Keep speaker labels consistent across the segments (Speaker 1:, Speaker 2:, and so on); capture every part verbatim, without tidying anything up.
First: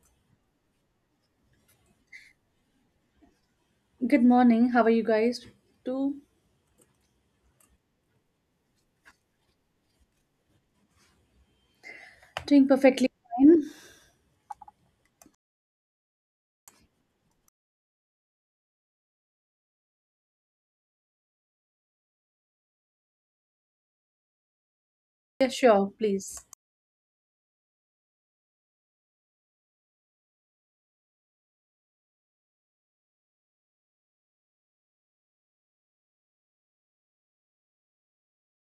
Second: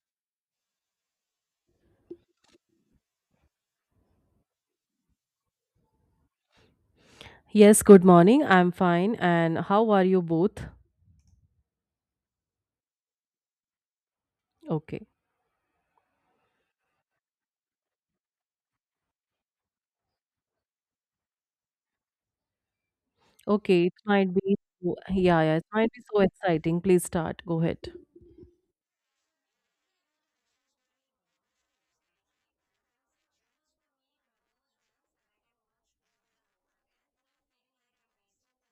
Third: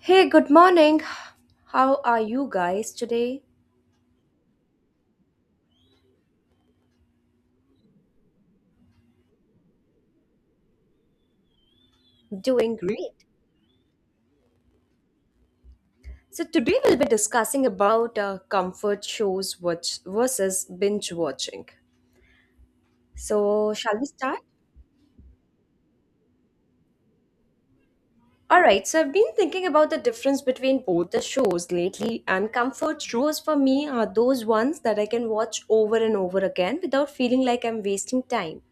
Speaker 1: Hey, good morning. How are you guys today?
Speaker 2: Good morning. How are you guys? Too
Speaker 3: Yes, good morning. I'm fine. And how are you both?
Speaker 2: doing
Speaker 1: Doing
Speaker 2: perfectly
Speaker 1: great.
Speaker 2: fine.
Speaker 3: Okay.
Speaker 1: So today we'll be discussing about uh, comfort shows watch versus binge watching. So
Speaker 3: Okay, it
Speaker 1: shall we
Speaker 3: might
Speaker 1: start?
Speaker 3: be so- yeah,
Speaker 2: Yeah,
Speaker 3: yeah, it might
Speaker 2: sure,
Speaker 3: be so
Speaker 2: please.
Speaker 3: exciting. Please start. Go ahead.
Speaker 1: All right. So I've been thinking about the difference between both the shows lately, and comfort shows for me are those ones that I can watch over and over again without feeling like I'm wasting time.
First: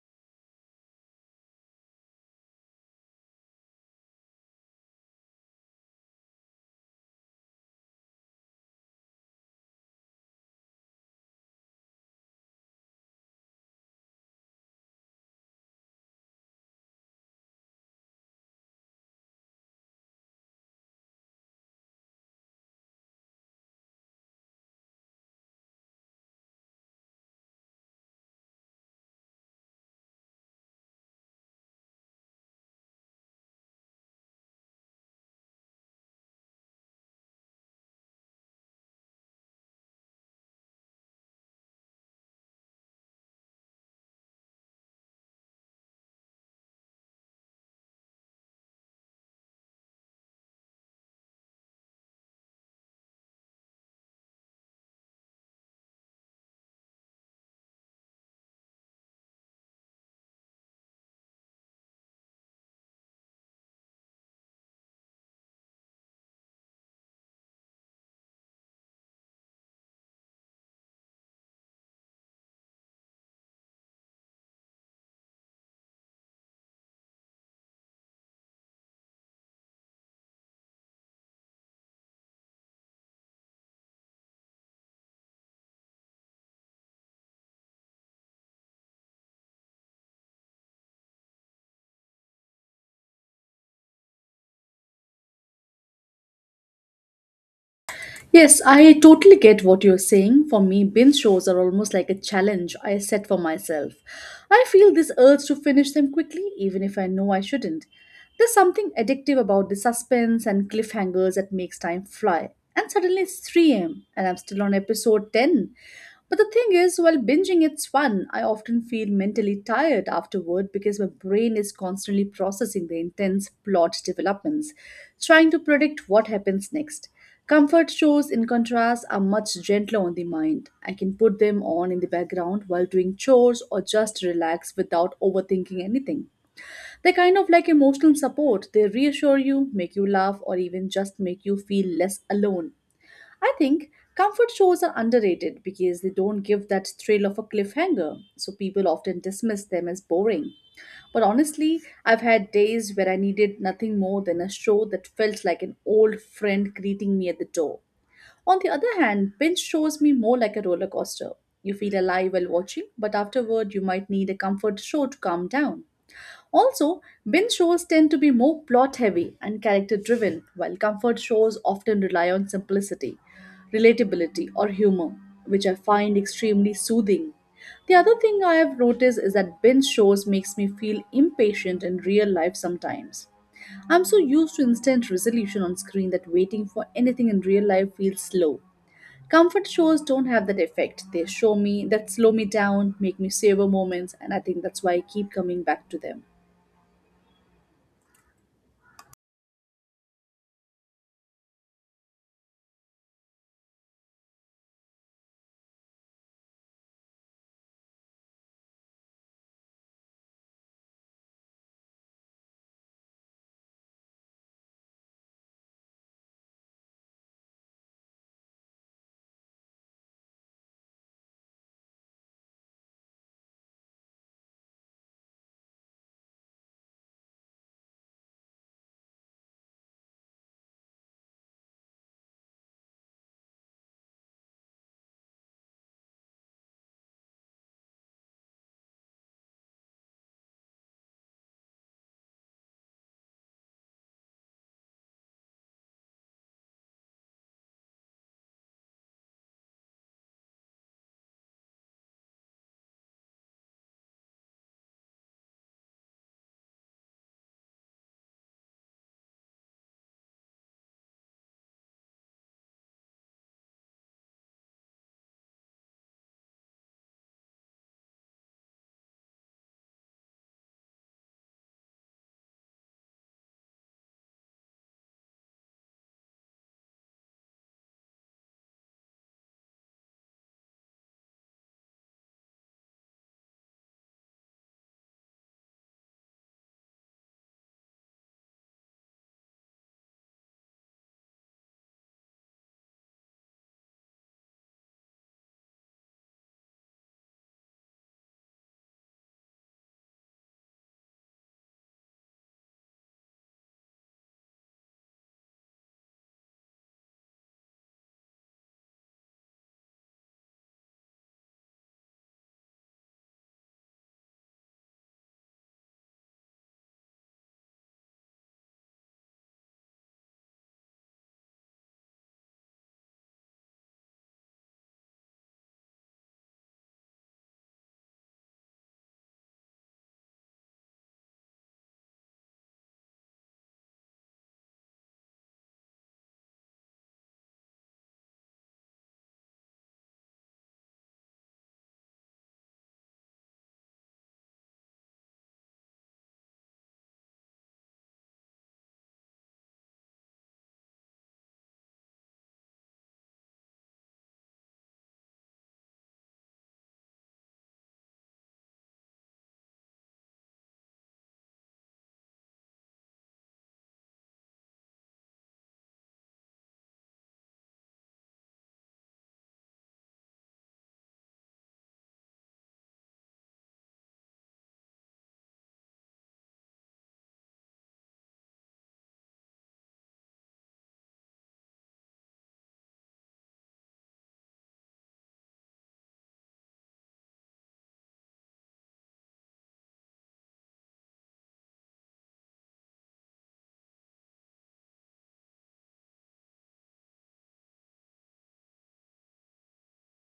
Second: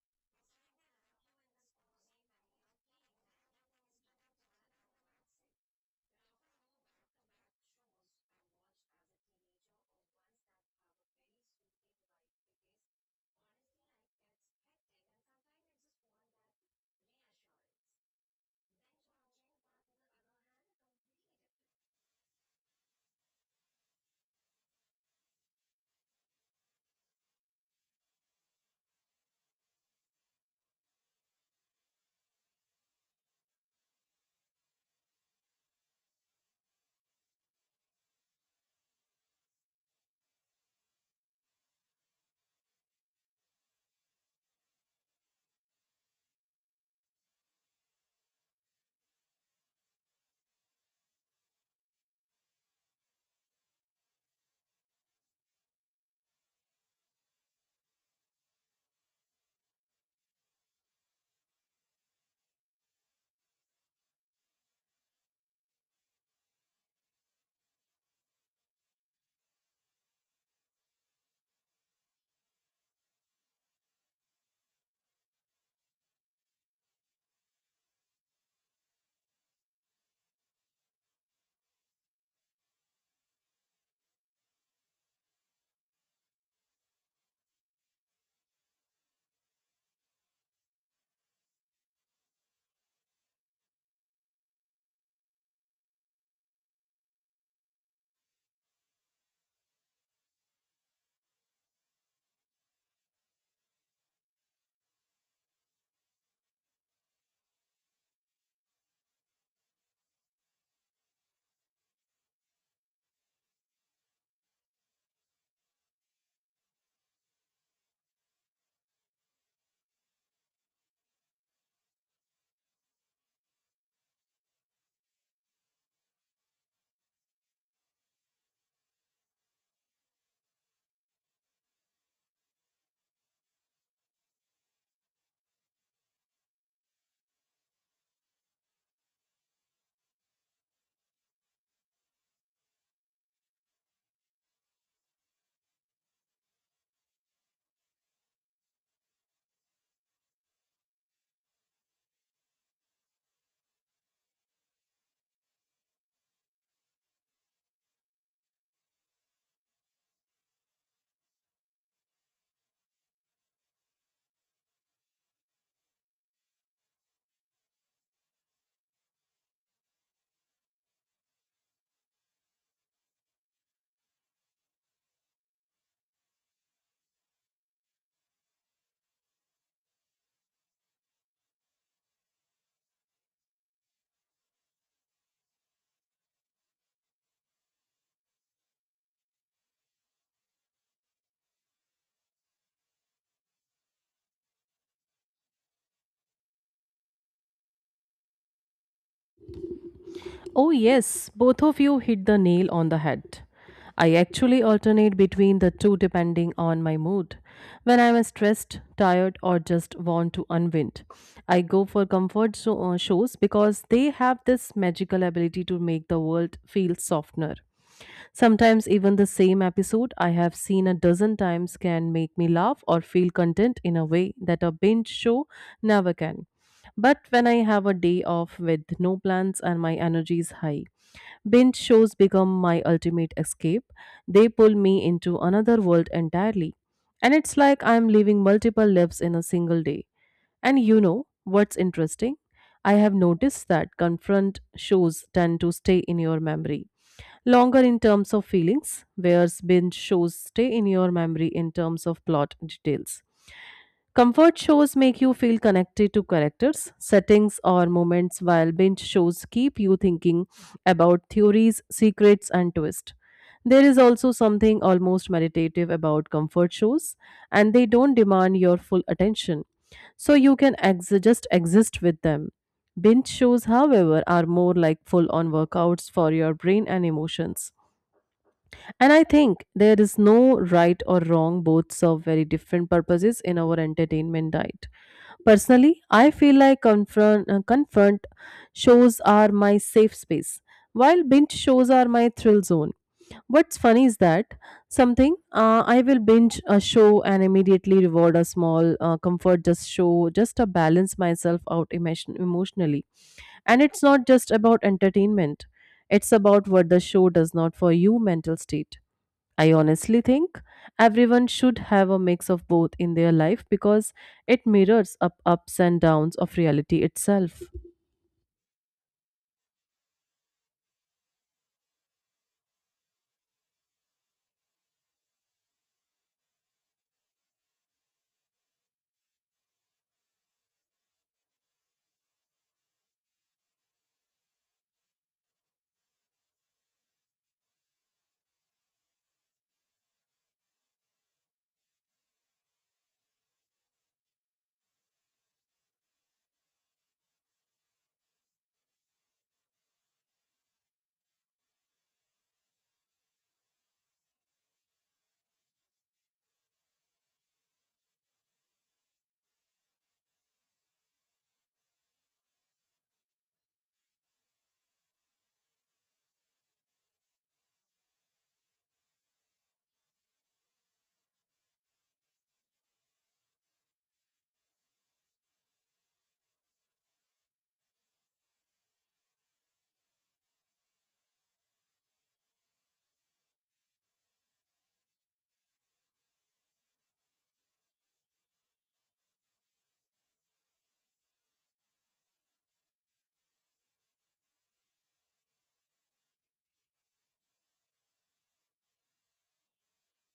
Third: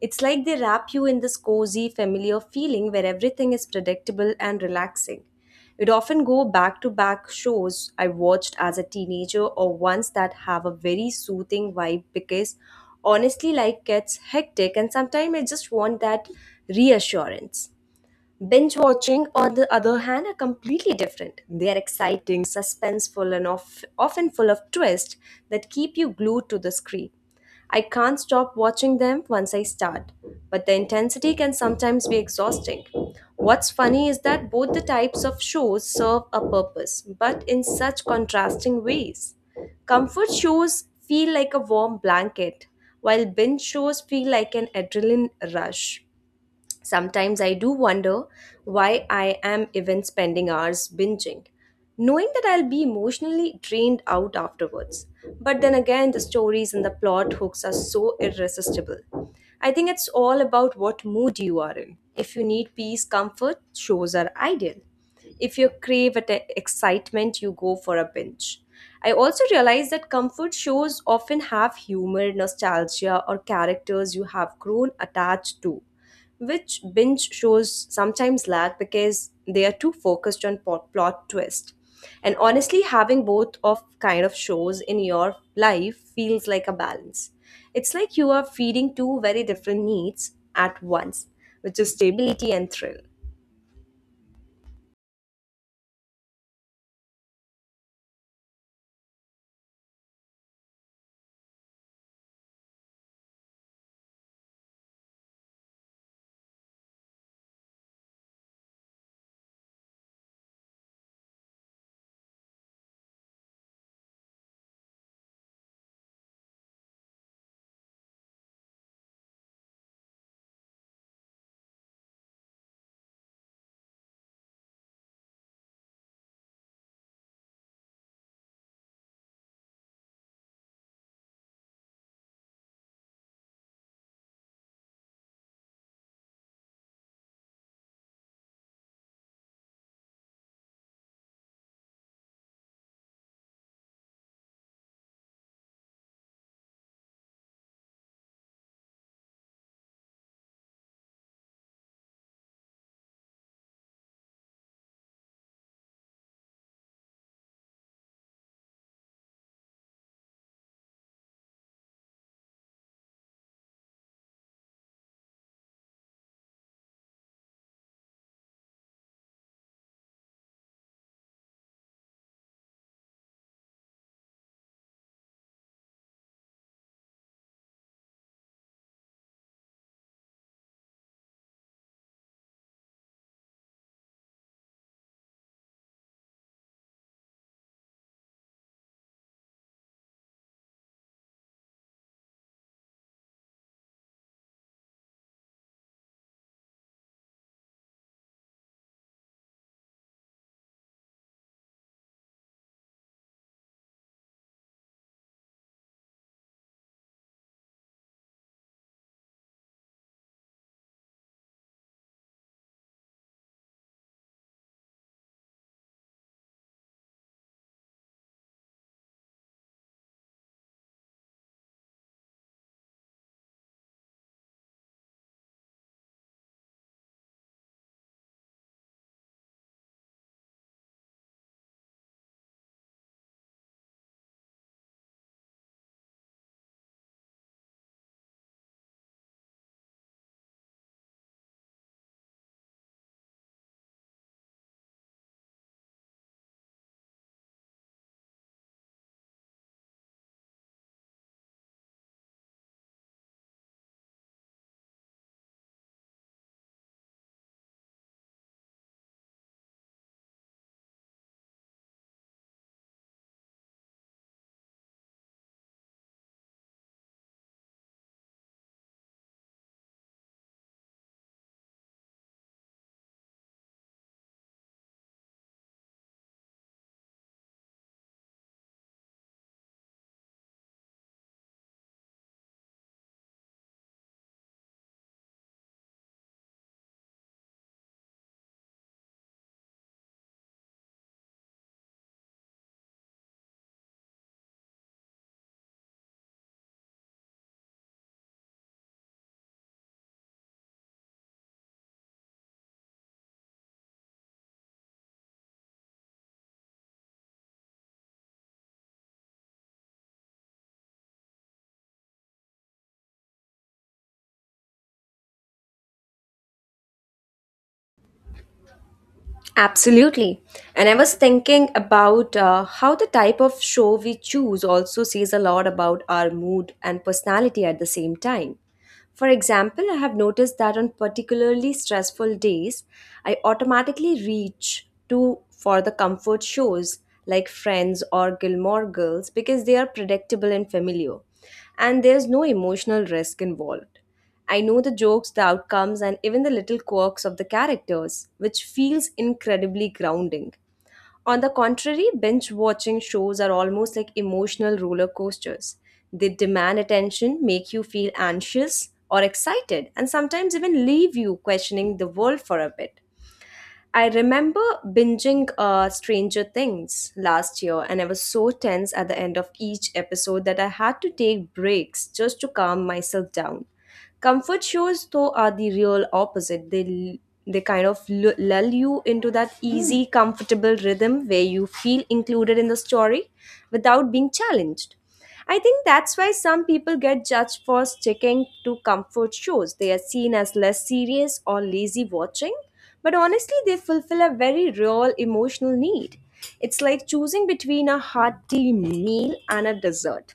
Speaker 1: It's like they wrap you in this cozy, familiar feeling where everything is predictable and relaxing. It often go back to back shows I watched as a teenager or ones that have a very soothing vibe because honestly life gets hectic and sometimes I just want that reassurance. Binge watching, on the other hand, are completely different. They are exciting, suspenseful, and of, often full of twists that keep you glued to the screen. I can't stop watching them once I start, but the intensity can sometimes be exhausting. What's funny is that both the types of shows serve a purpose, but in such contrasting ways. Comfort shows feel like a warm blanket, while binge shows feel like an adrenaline rush. Sometimes I do wonder why I am even spending hours binging, knowing that I'll be emotionally drained out afterwards. But then again, the stories and the plot hooks are so irresistible. I think it's all about what mood you are in. If you need peace, comfort, shows are ideal. If you crave at excitement, you go for a binge. I also realize that comfort shows often have humor, nostalgia, or characters you have grown attached to, which binge shows sometimes lack because they are too focused on pot- plot twist. And honestly, having both of kind of shows in your life feels like a balance. It's like you are feeding two very different needs at once, which is stability and thrill.
Speaker 2: Yes, I totally get what you're saying. For me, binge shows are almost like a challenge I set for myself. I feel this urge to finish them quickly, even if I know I shouldn't. There's something addictive about the suspense and cliffhangers that makes time fly. And suddenly it's three a m and I'm still on episode ten. But the thing is, while binging it's fun, I often feel mentally tired afterward because my brain is constantly processing the intense plot developments, trying to predict what happens next. Comfort shows, in contrast, are much gentler on the mind. I can put them on in the background while doing chores or just relax without overthinking anything. They're kind of like emotional support. They reassure you, make you laugh, or even just make you feel less alone. I think comfort shows are underrated because they don't give that thrill of a cliffhanger, so people often dismiss them as boring. But honestly, I've had days where I needed nothing more than a show that felt like an old friend greeting me at the door. On the other hand, binge shows me more like a roller coaster. You feel alive while watching, but afterward you might need a comfort show to calm down. Also, binge shows tend to be more plot heavy and character driven, while comfort shows often rely on simplicity, relatability, or humor, which I find extremely soothing. The other thing I have noticed is that binge shows makes me feel impatient in real life sometimes. I'm so used to instant resolution on screen that waiting for anything in real life feels slow. Comfort shows don't have that effect. They show me that slow me down, make me savor moments, and I think that's why I keep coming back to them.
Speaker 3: Oh yes, both of you hit the nail on the head. I actually alternate between the two depending on my mood. When I'm stressed, tired, or just want to unwind, I go for comfort zo- uh, shows because they have this magical ability to make the world feel softener. Sometimes even the same episode I have seen a dozen times can make me laugh or feel content in a way that a binge show never can. But when I have a day off with no plans and my energy is high, binge shows become my ultimate escape. They pull me into another world entirely. And it's like I'm living multiple lives in a single day. And you know what's interesting? I have noticed that confront shows tend to stay in your memory longer in terms of feelings, whereas binge shows stay in your memory in terms of plot details. Comfort shows make you feel connected to characters, settings, or moments, while binge shows keep you thinking about theories, secrets, and twists. There is also something almost meditative about comfort shows, and they don't demand your full attention, so you can ex- just exist with them. Binge shows, however, are more like full on workouts for your brain and emotions. And I think there is no right or wrong, both serve very different purposes in our entertainment diet. Personally, I feel like confront, uh, confront shows are my safe space, while binge shows are my thrill zone. What's funny is that something uh, I will binge a show and immediately reward a small uh, comfort just show just to balance myself out emotion- emotionally. And it's not just about entertainment; it's about what the show does not for you mental state. I honestly think everyone should have a mix of both in their life because it mirrors up ups and downs of reality itself.
Speaker 1: Absolutely. And I was thinking about uh, how the type of show we choose also says a lot about our mood and personality at the same time. For example, I have noticed that on particularly stressful days, I automatically reach to for the comfort shows like Friends or Gilmore Girls because they are predictable and familiar, and there's no emotional risk involved. I know the jokes, the outcomes, and even the little quirks of the characters, which feels incredibly grounding. On the contrary, binge watching shows are almost like emotional roller coasters. They demand attention, make you feel anxious or excited, and sometimes even leave you questioning the world for a bit. I remember binging uh, Stranger Things last year, and I was so tense at the end of each episode that I had to take breaks just to calm myself down. Comfort shows, though, are the real opposite. They they kind of lu- lull you into that easy, comfortable rhythm where you feel included in the story without being challenged. I think that's why some people get judged for sticking to comfort shows. They are seen as less serious or lazy watching, but honestly, they fulfill a very real emotional need. It's like choosing between a hearty meal and a dessert.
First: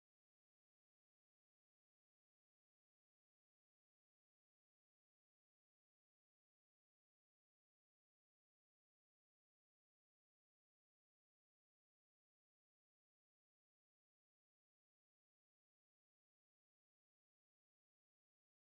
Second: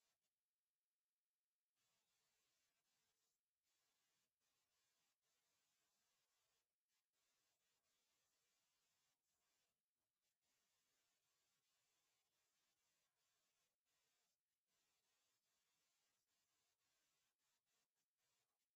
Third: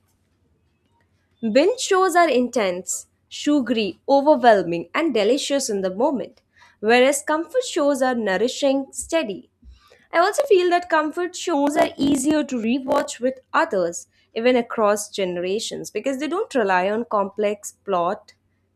Speaker 1: Binge shows are intense, sugary, overwhelming, and delicious in the moment, whereas comfort shows are nourishing, steady. I also feel that comfort shows are easier to rewatch with others, even across generations, because they don't rely on complex plot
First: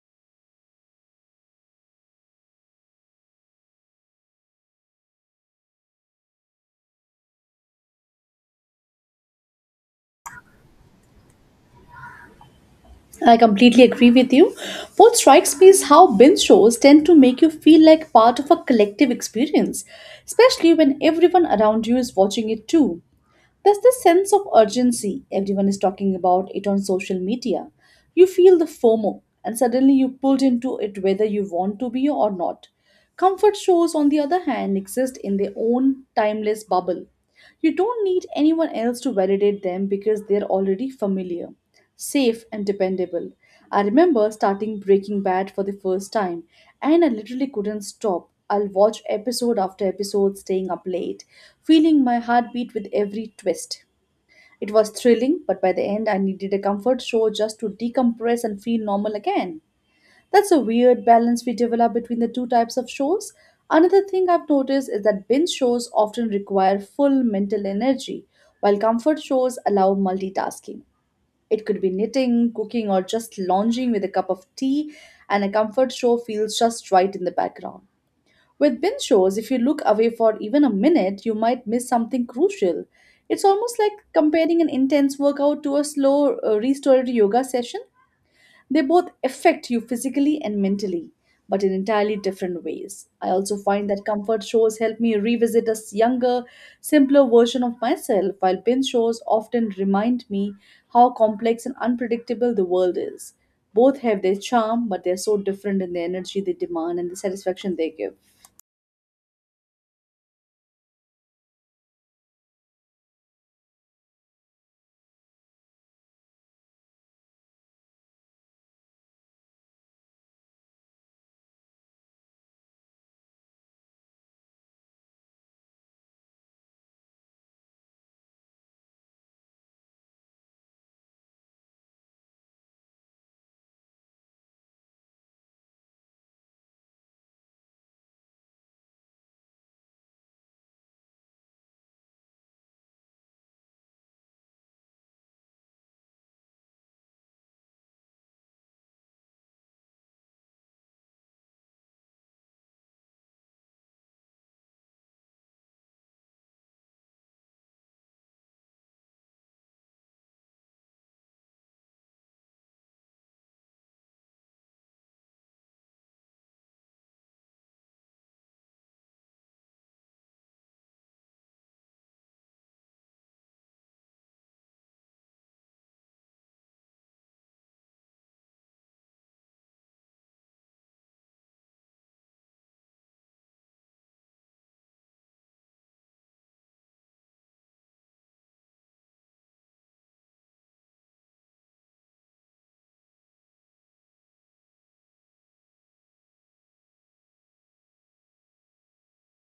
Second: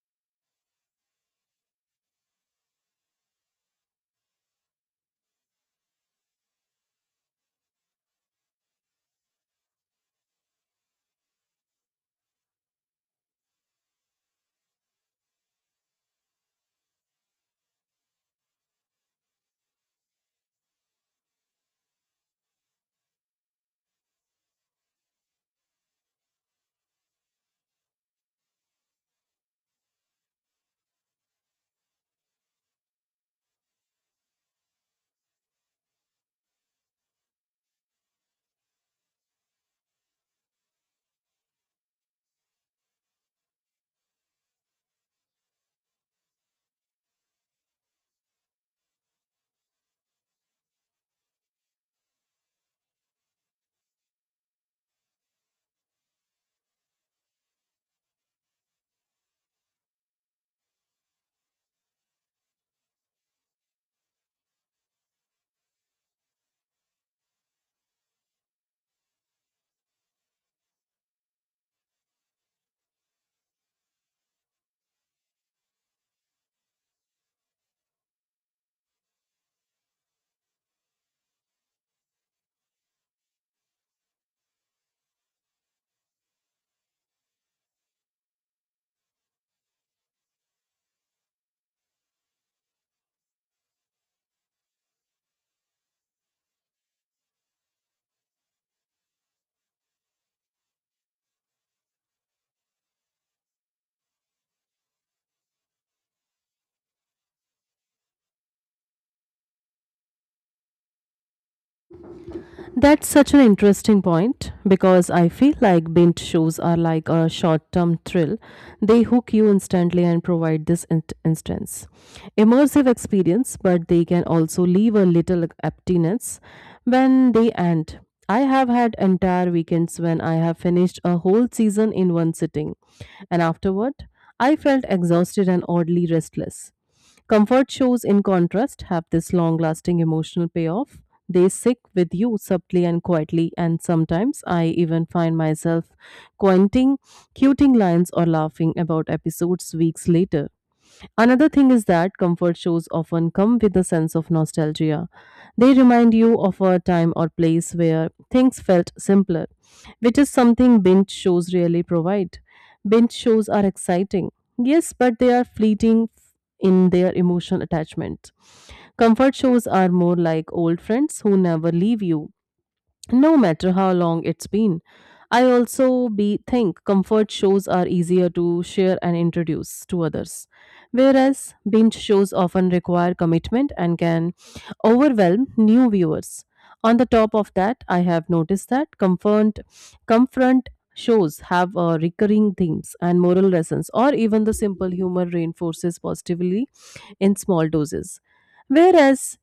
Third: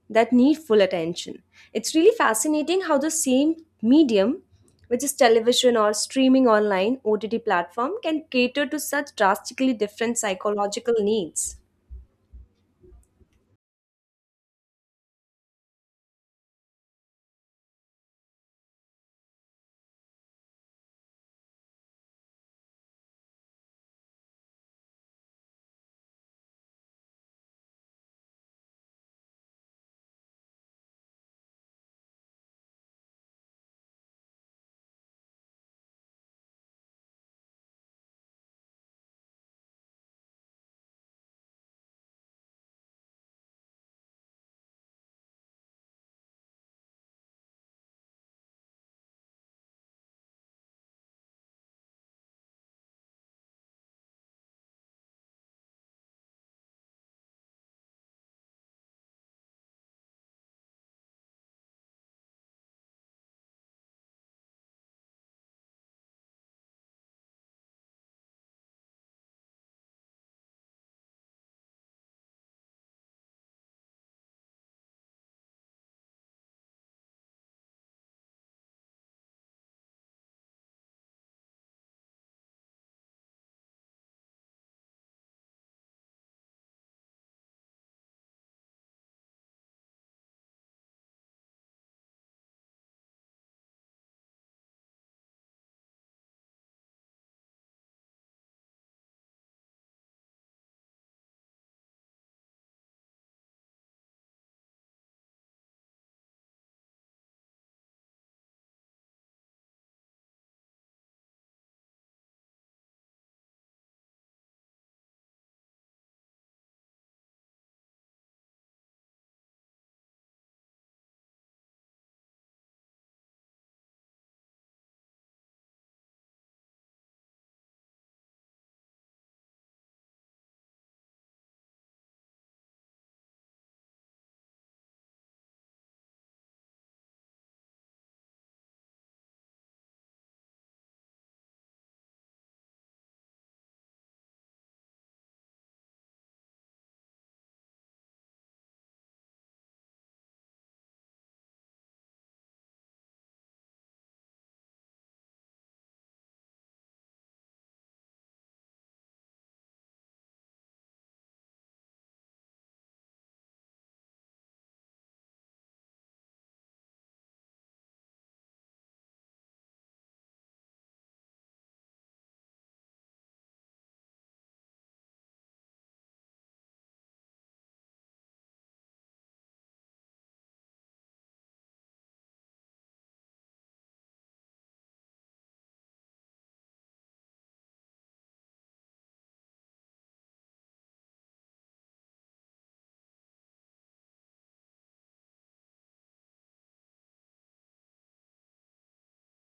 Speaker 1: that need full attention. It's really fascinating how the same medium, which is television or streaming online O T T platform, can cater to such drastically different psychological needs.
Speaker 2: I completely agree with you. What strikes me is how binge shows tend to make you feel like part of a collective experience, especially when everyone around you is watching it too. There's this sense of urgency, everyone is talking about it on social media. You feel the FOMO, and suddenly you're pulled into it whether you want to be or not. Comfort shows, on the other hand, exist in their own timeless bubble. You don't need anyone else to validate them because they're already familiar, safe and dependable. I remember starting Breaking Bad for the first time and I literally couldn't stop. I'll watch episode after episode staying up late, feeling my heartbeat with every twist. It was thrilling, but by the end I needed a comfort show just to decompress and feel normal again. That's a weird balance we develop between the two types of shows. Another thing I've noticed is that binge shows often require full mental energy, while comfort shows allow multitasking. It could be knitting, cooking, or just lounging with a cup of tea, and a comfort show feels just right in the background. With binge shows, if you look away for even a minute, you might miss something crucial. It's almost like comparing an intense workout to a slow, uh, restorative yoga session. They both affect you physically and mentally, but in entirely different ways. I also find that comfort shows help me revisit a s- younger, simpler version of myself, while binge shows often remind me how complex and unpredictable the world is. Both have their charm, but they're so different in the energy they demand and the satisfaction they give.
Speaker 3: That's such an interesting point because I feel like binge shows are like a short term thrill. They hook you instantly and provide this in- instance. Immersive experience, but they can also leave a little emptiness when they end. I have had entire weekends when I have finished a whole season in one sitting, and afterward, I felt exhausted and oddly restless. Comfort shows, in contrast, have this long lasting emotional payoff. They stick with you subtly and quietly, and sometimes I even find myself quoting, quoting lines or laughing about episodes weeks later. Another thing is that comfort shows often come with a sense of nostalgia. They remind you of a time or place where things felt simpler, which is something binge shows rarely provide. Binge shows are exciting, yes, but they are fleeting in their emotional attachment. Comfort shows are more like old friends who never leave you no matter how long it's been. I also be think comfort shows are easier to share and introduce to others, whereas binge shows often require commitment and can overwhelm new viewers. On the top of that, I have noticed that comfort confront shows have uh, recurring themes and moral lessons, or even the simple humor reinforces positively in small doses. Whereas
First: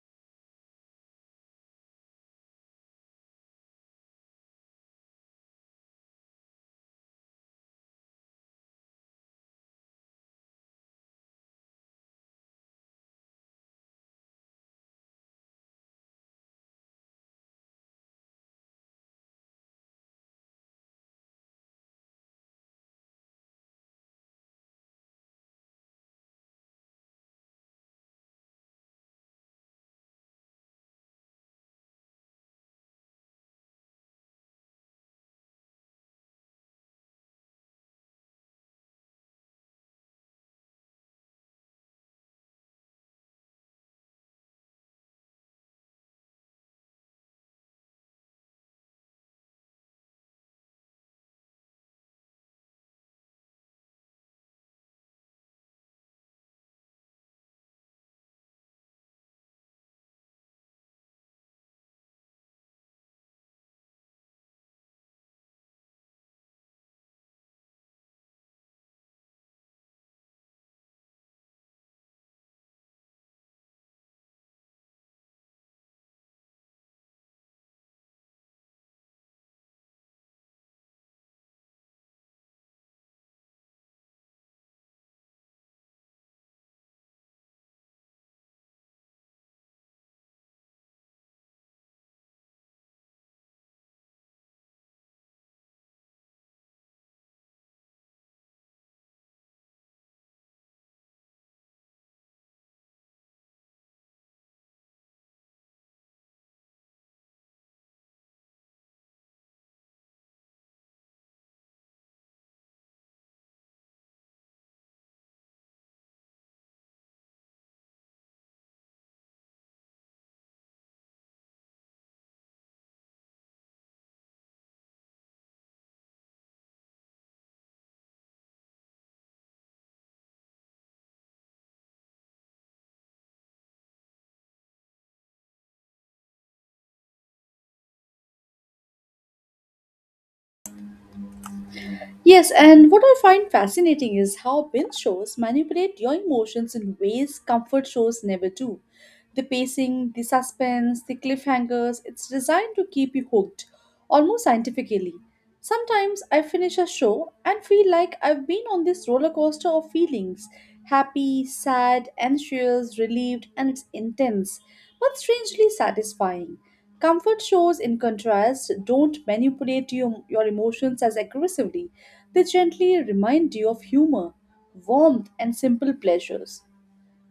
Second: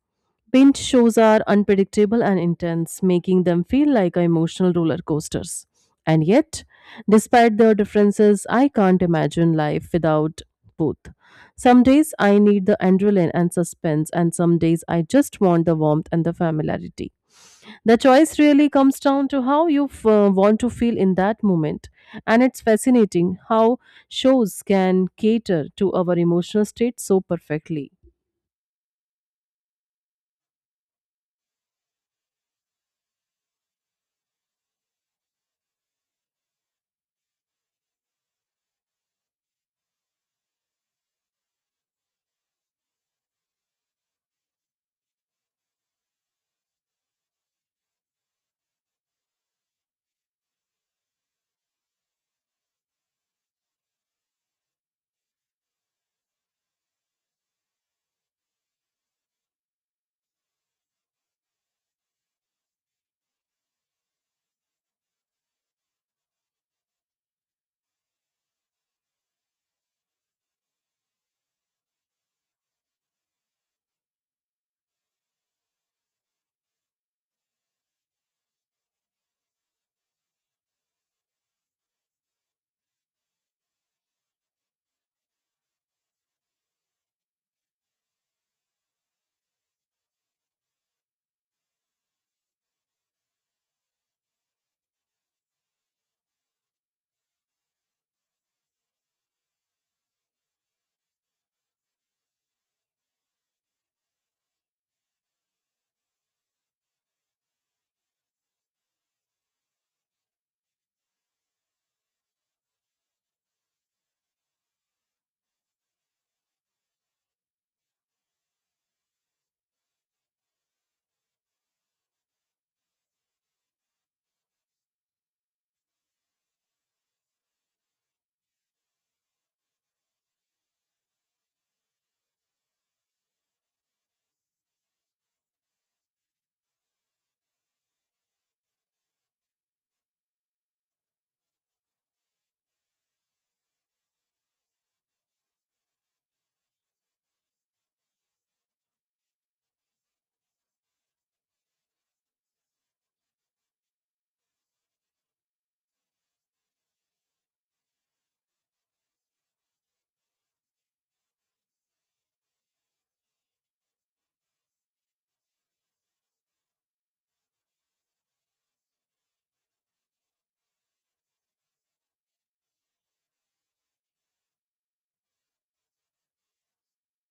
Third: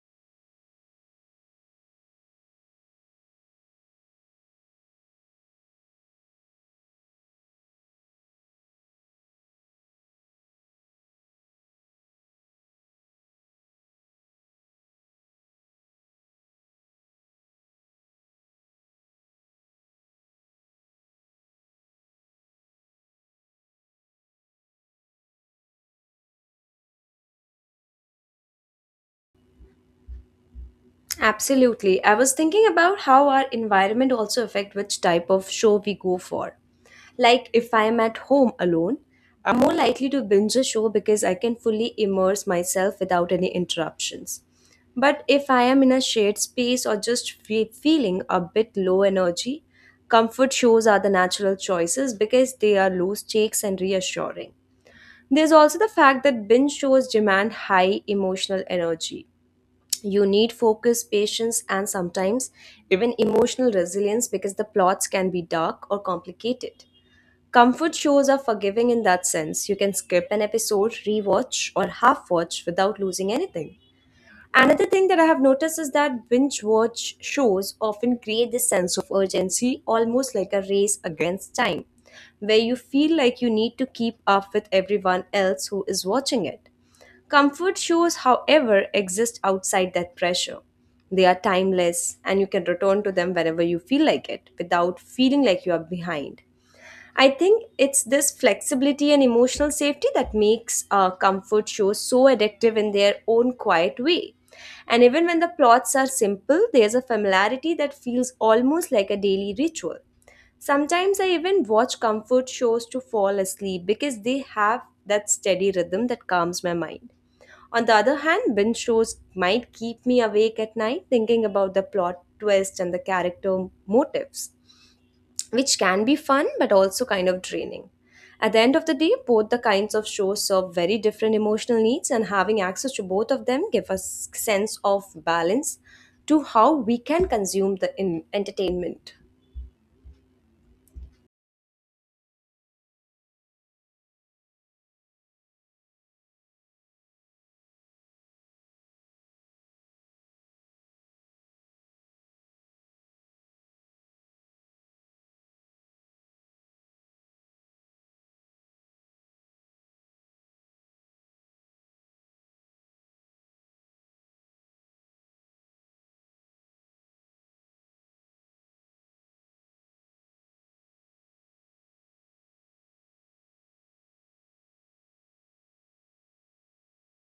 Speaker 3: Paint shows are unpredictable and intense, making them feel like emotional roller coasters. And yet, despite their differences, I can't imagine life without both. Some days I need the adrenaline and suspense, and some days I just want the warmth and the familiarity. The choice really comes down to how you f- uh, want to feel in that moment. And it's fascinating how shows can cater to our emotional state so perfectly.
Speaker 1: Absolutely. I was thinking about how our environment also affect which type of show we go for. Like if I am at home alone, I'm more likely to binge a show because I can fully immerse myself without any interruptions. But if I am in a shared space or just fe- feeling a bit low energy, comfort shows are the natural choices because they are loose stakes and reassuring. There's also the fact that binge shows demand high emotional energy. You need focus, patience, and sometimes even emotional resilience because the plots can be dark or complicated. Comfort shows are forgiving in that sense. You can skip an episode, rewatch, or half watch without losing anything. Another thing that I have noticed is that binge watch shows often create this sense of urgency, almost like a race against time, where you feel like you need to keep up with everyone else who is watching it. Comfort shoes, however, exist outside that pressure. They are timeless and you can return to them whenever you feel like it without feeling like you are behind. I think it's this flexibility and emotional safety that makes uh, comfort shows so addictive in their own quiet way. And even when the plots are simple, there's a familiarity that feels almost like a daily ritual. Sometimes I even watch comfort shows to fall asleep because they have that steady rhythm that calms my mind. On the other hand, binge shows might keep me awake at night thinking about the plot twist and the character motives, which can be fun but also kind of draining. At the end of the day, both the kinds of shows serve very different emotional needs, and having access to both of them give us sense of balance to how we can consume the in- entertainment.
Speaker 2: Yes, and what I find fascinating is how binge shows manipulate your emotions in ways comfort shows never do. The pacing, the suspense, the cliffhangers, it's designed to keep you hooked, almost scientifically. Sometimes I finish a show and feel like I've been on this roller coaster of feelings happy, sad, anxious, relieved, and it's intense, but strangely satisfying. Comfort shows, in contrast, don't manipulate you, your emotions as aggressively. They gently remind you of humor, warmth, and simple pleasures.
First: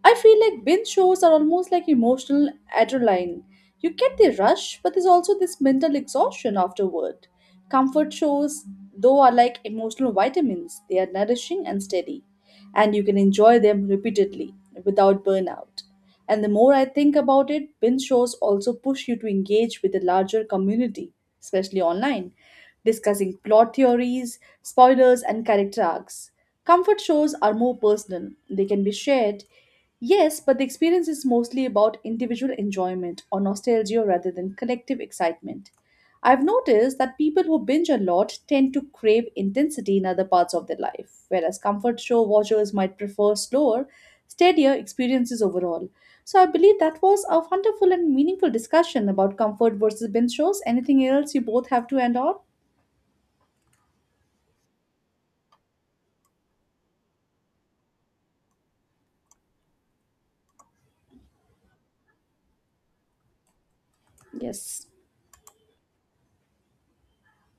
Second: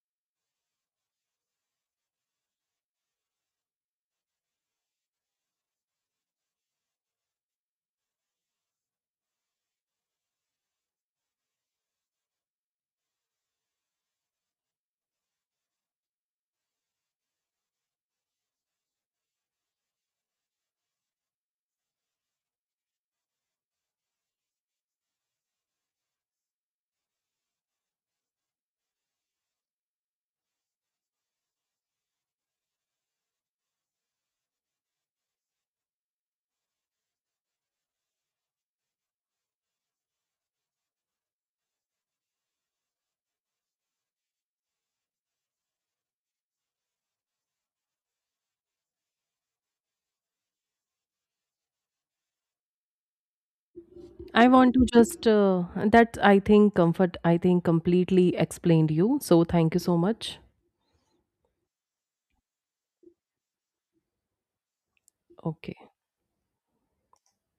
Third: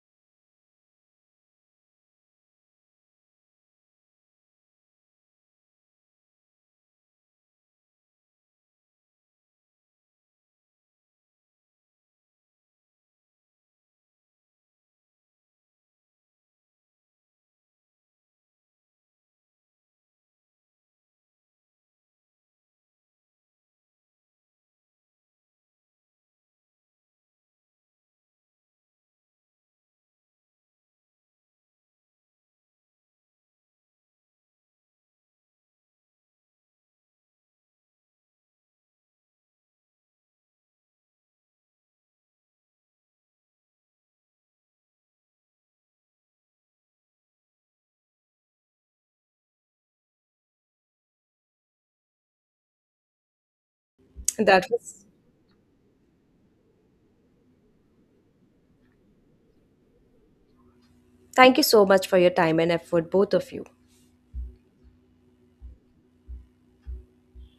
Speaker 2: I feel like binge shows are almost like emotional adrenaline. You get the rush, but there's also this mental exhaustion afterward. Comfort shows, though, are like emotional vitamins. They are nourishing and steady, and you can enjoy them repeatedly without burnout. And the more I think about it, binge shows also push you to engage with a larger community, especially online discussing plot theories, spoilers, and character arcs. Comfort shows are more personal, they can be shared, yes, but the experience is mostly about individual enjoyment or nostalgia rather than collective excitement. I've noticed that people who binge a lot tend to crave intensity in other parts of their life, whereas comfort show watchers might prefer slower, steadier experiences overall. So I believe that was a wonderful and meaningful discussion about comfort versus binge shows. Anything else you both have to end on?
Speaker 3: I
Speaker 1: That
Speaker 3: want to
Speaker 1: was.
Speaker 3: just uh, that I think comfort I think completely explained you. So thank you so much.
Speaker 1: Thank you so much for your time and effort, both of you.
Speaker 2: Yes.
Speaker 3: Okay.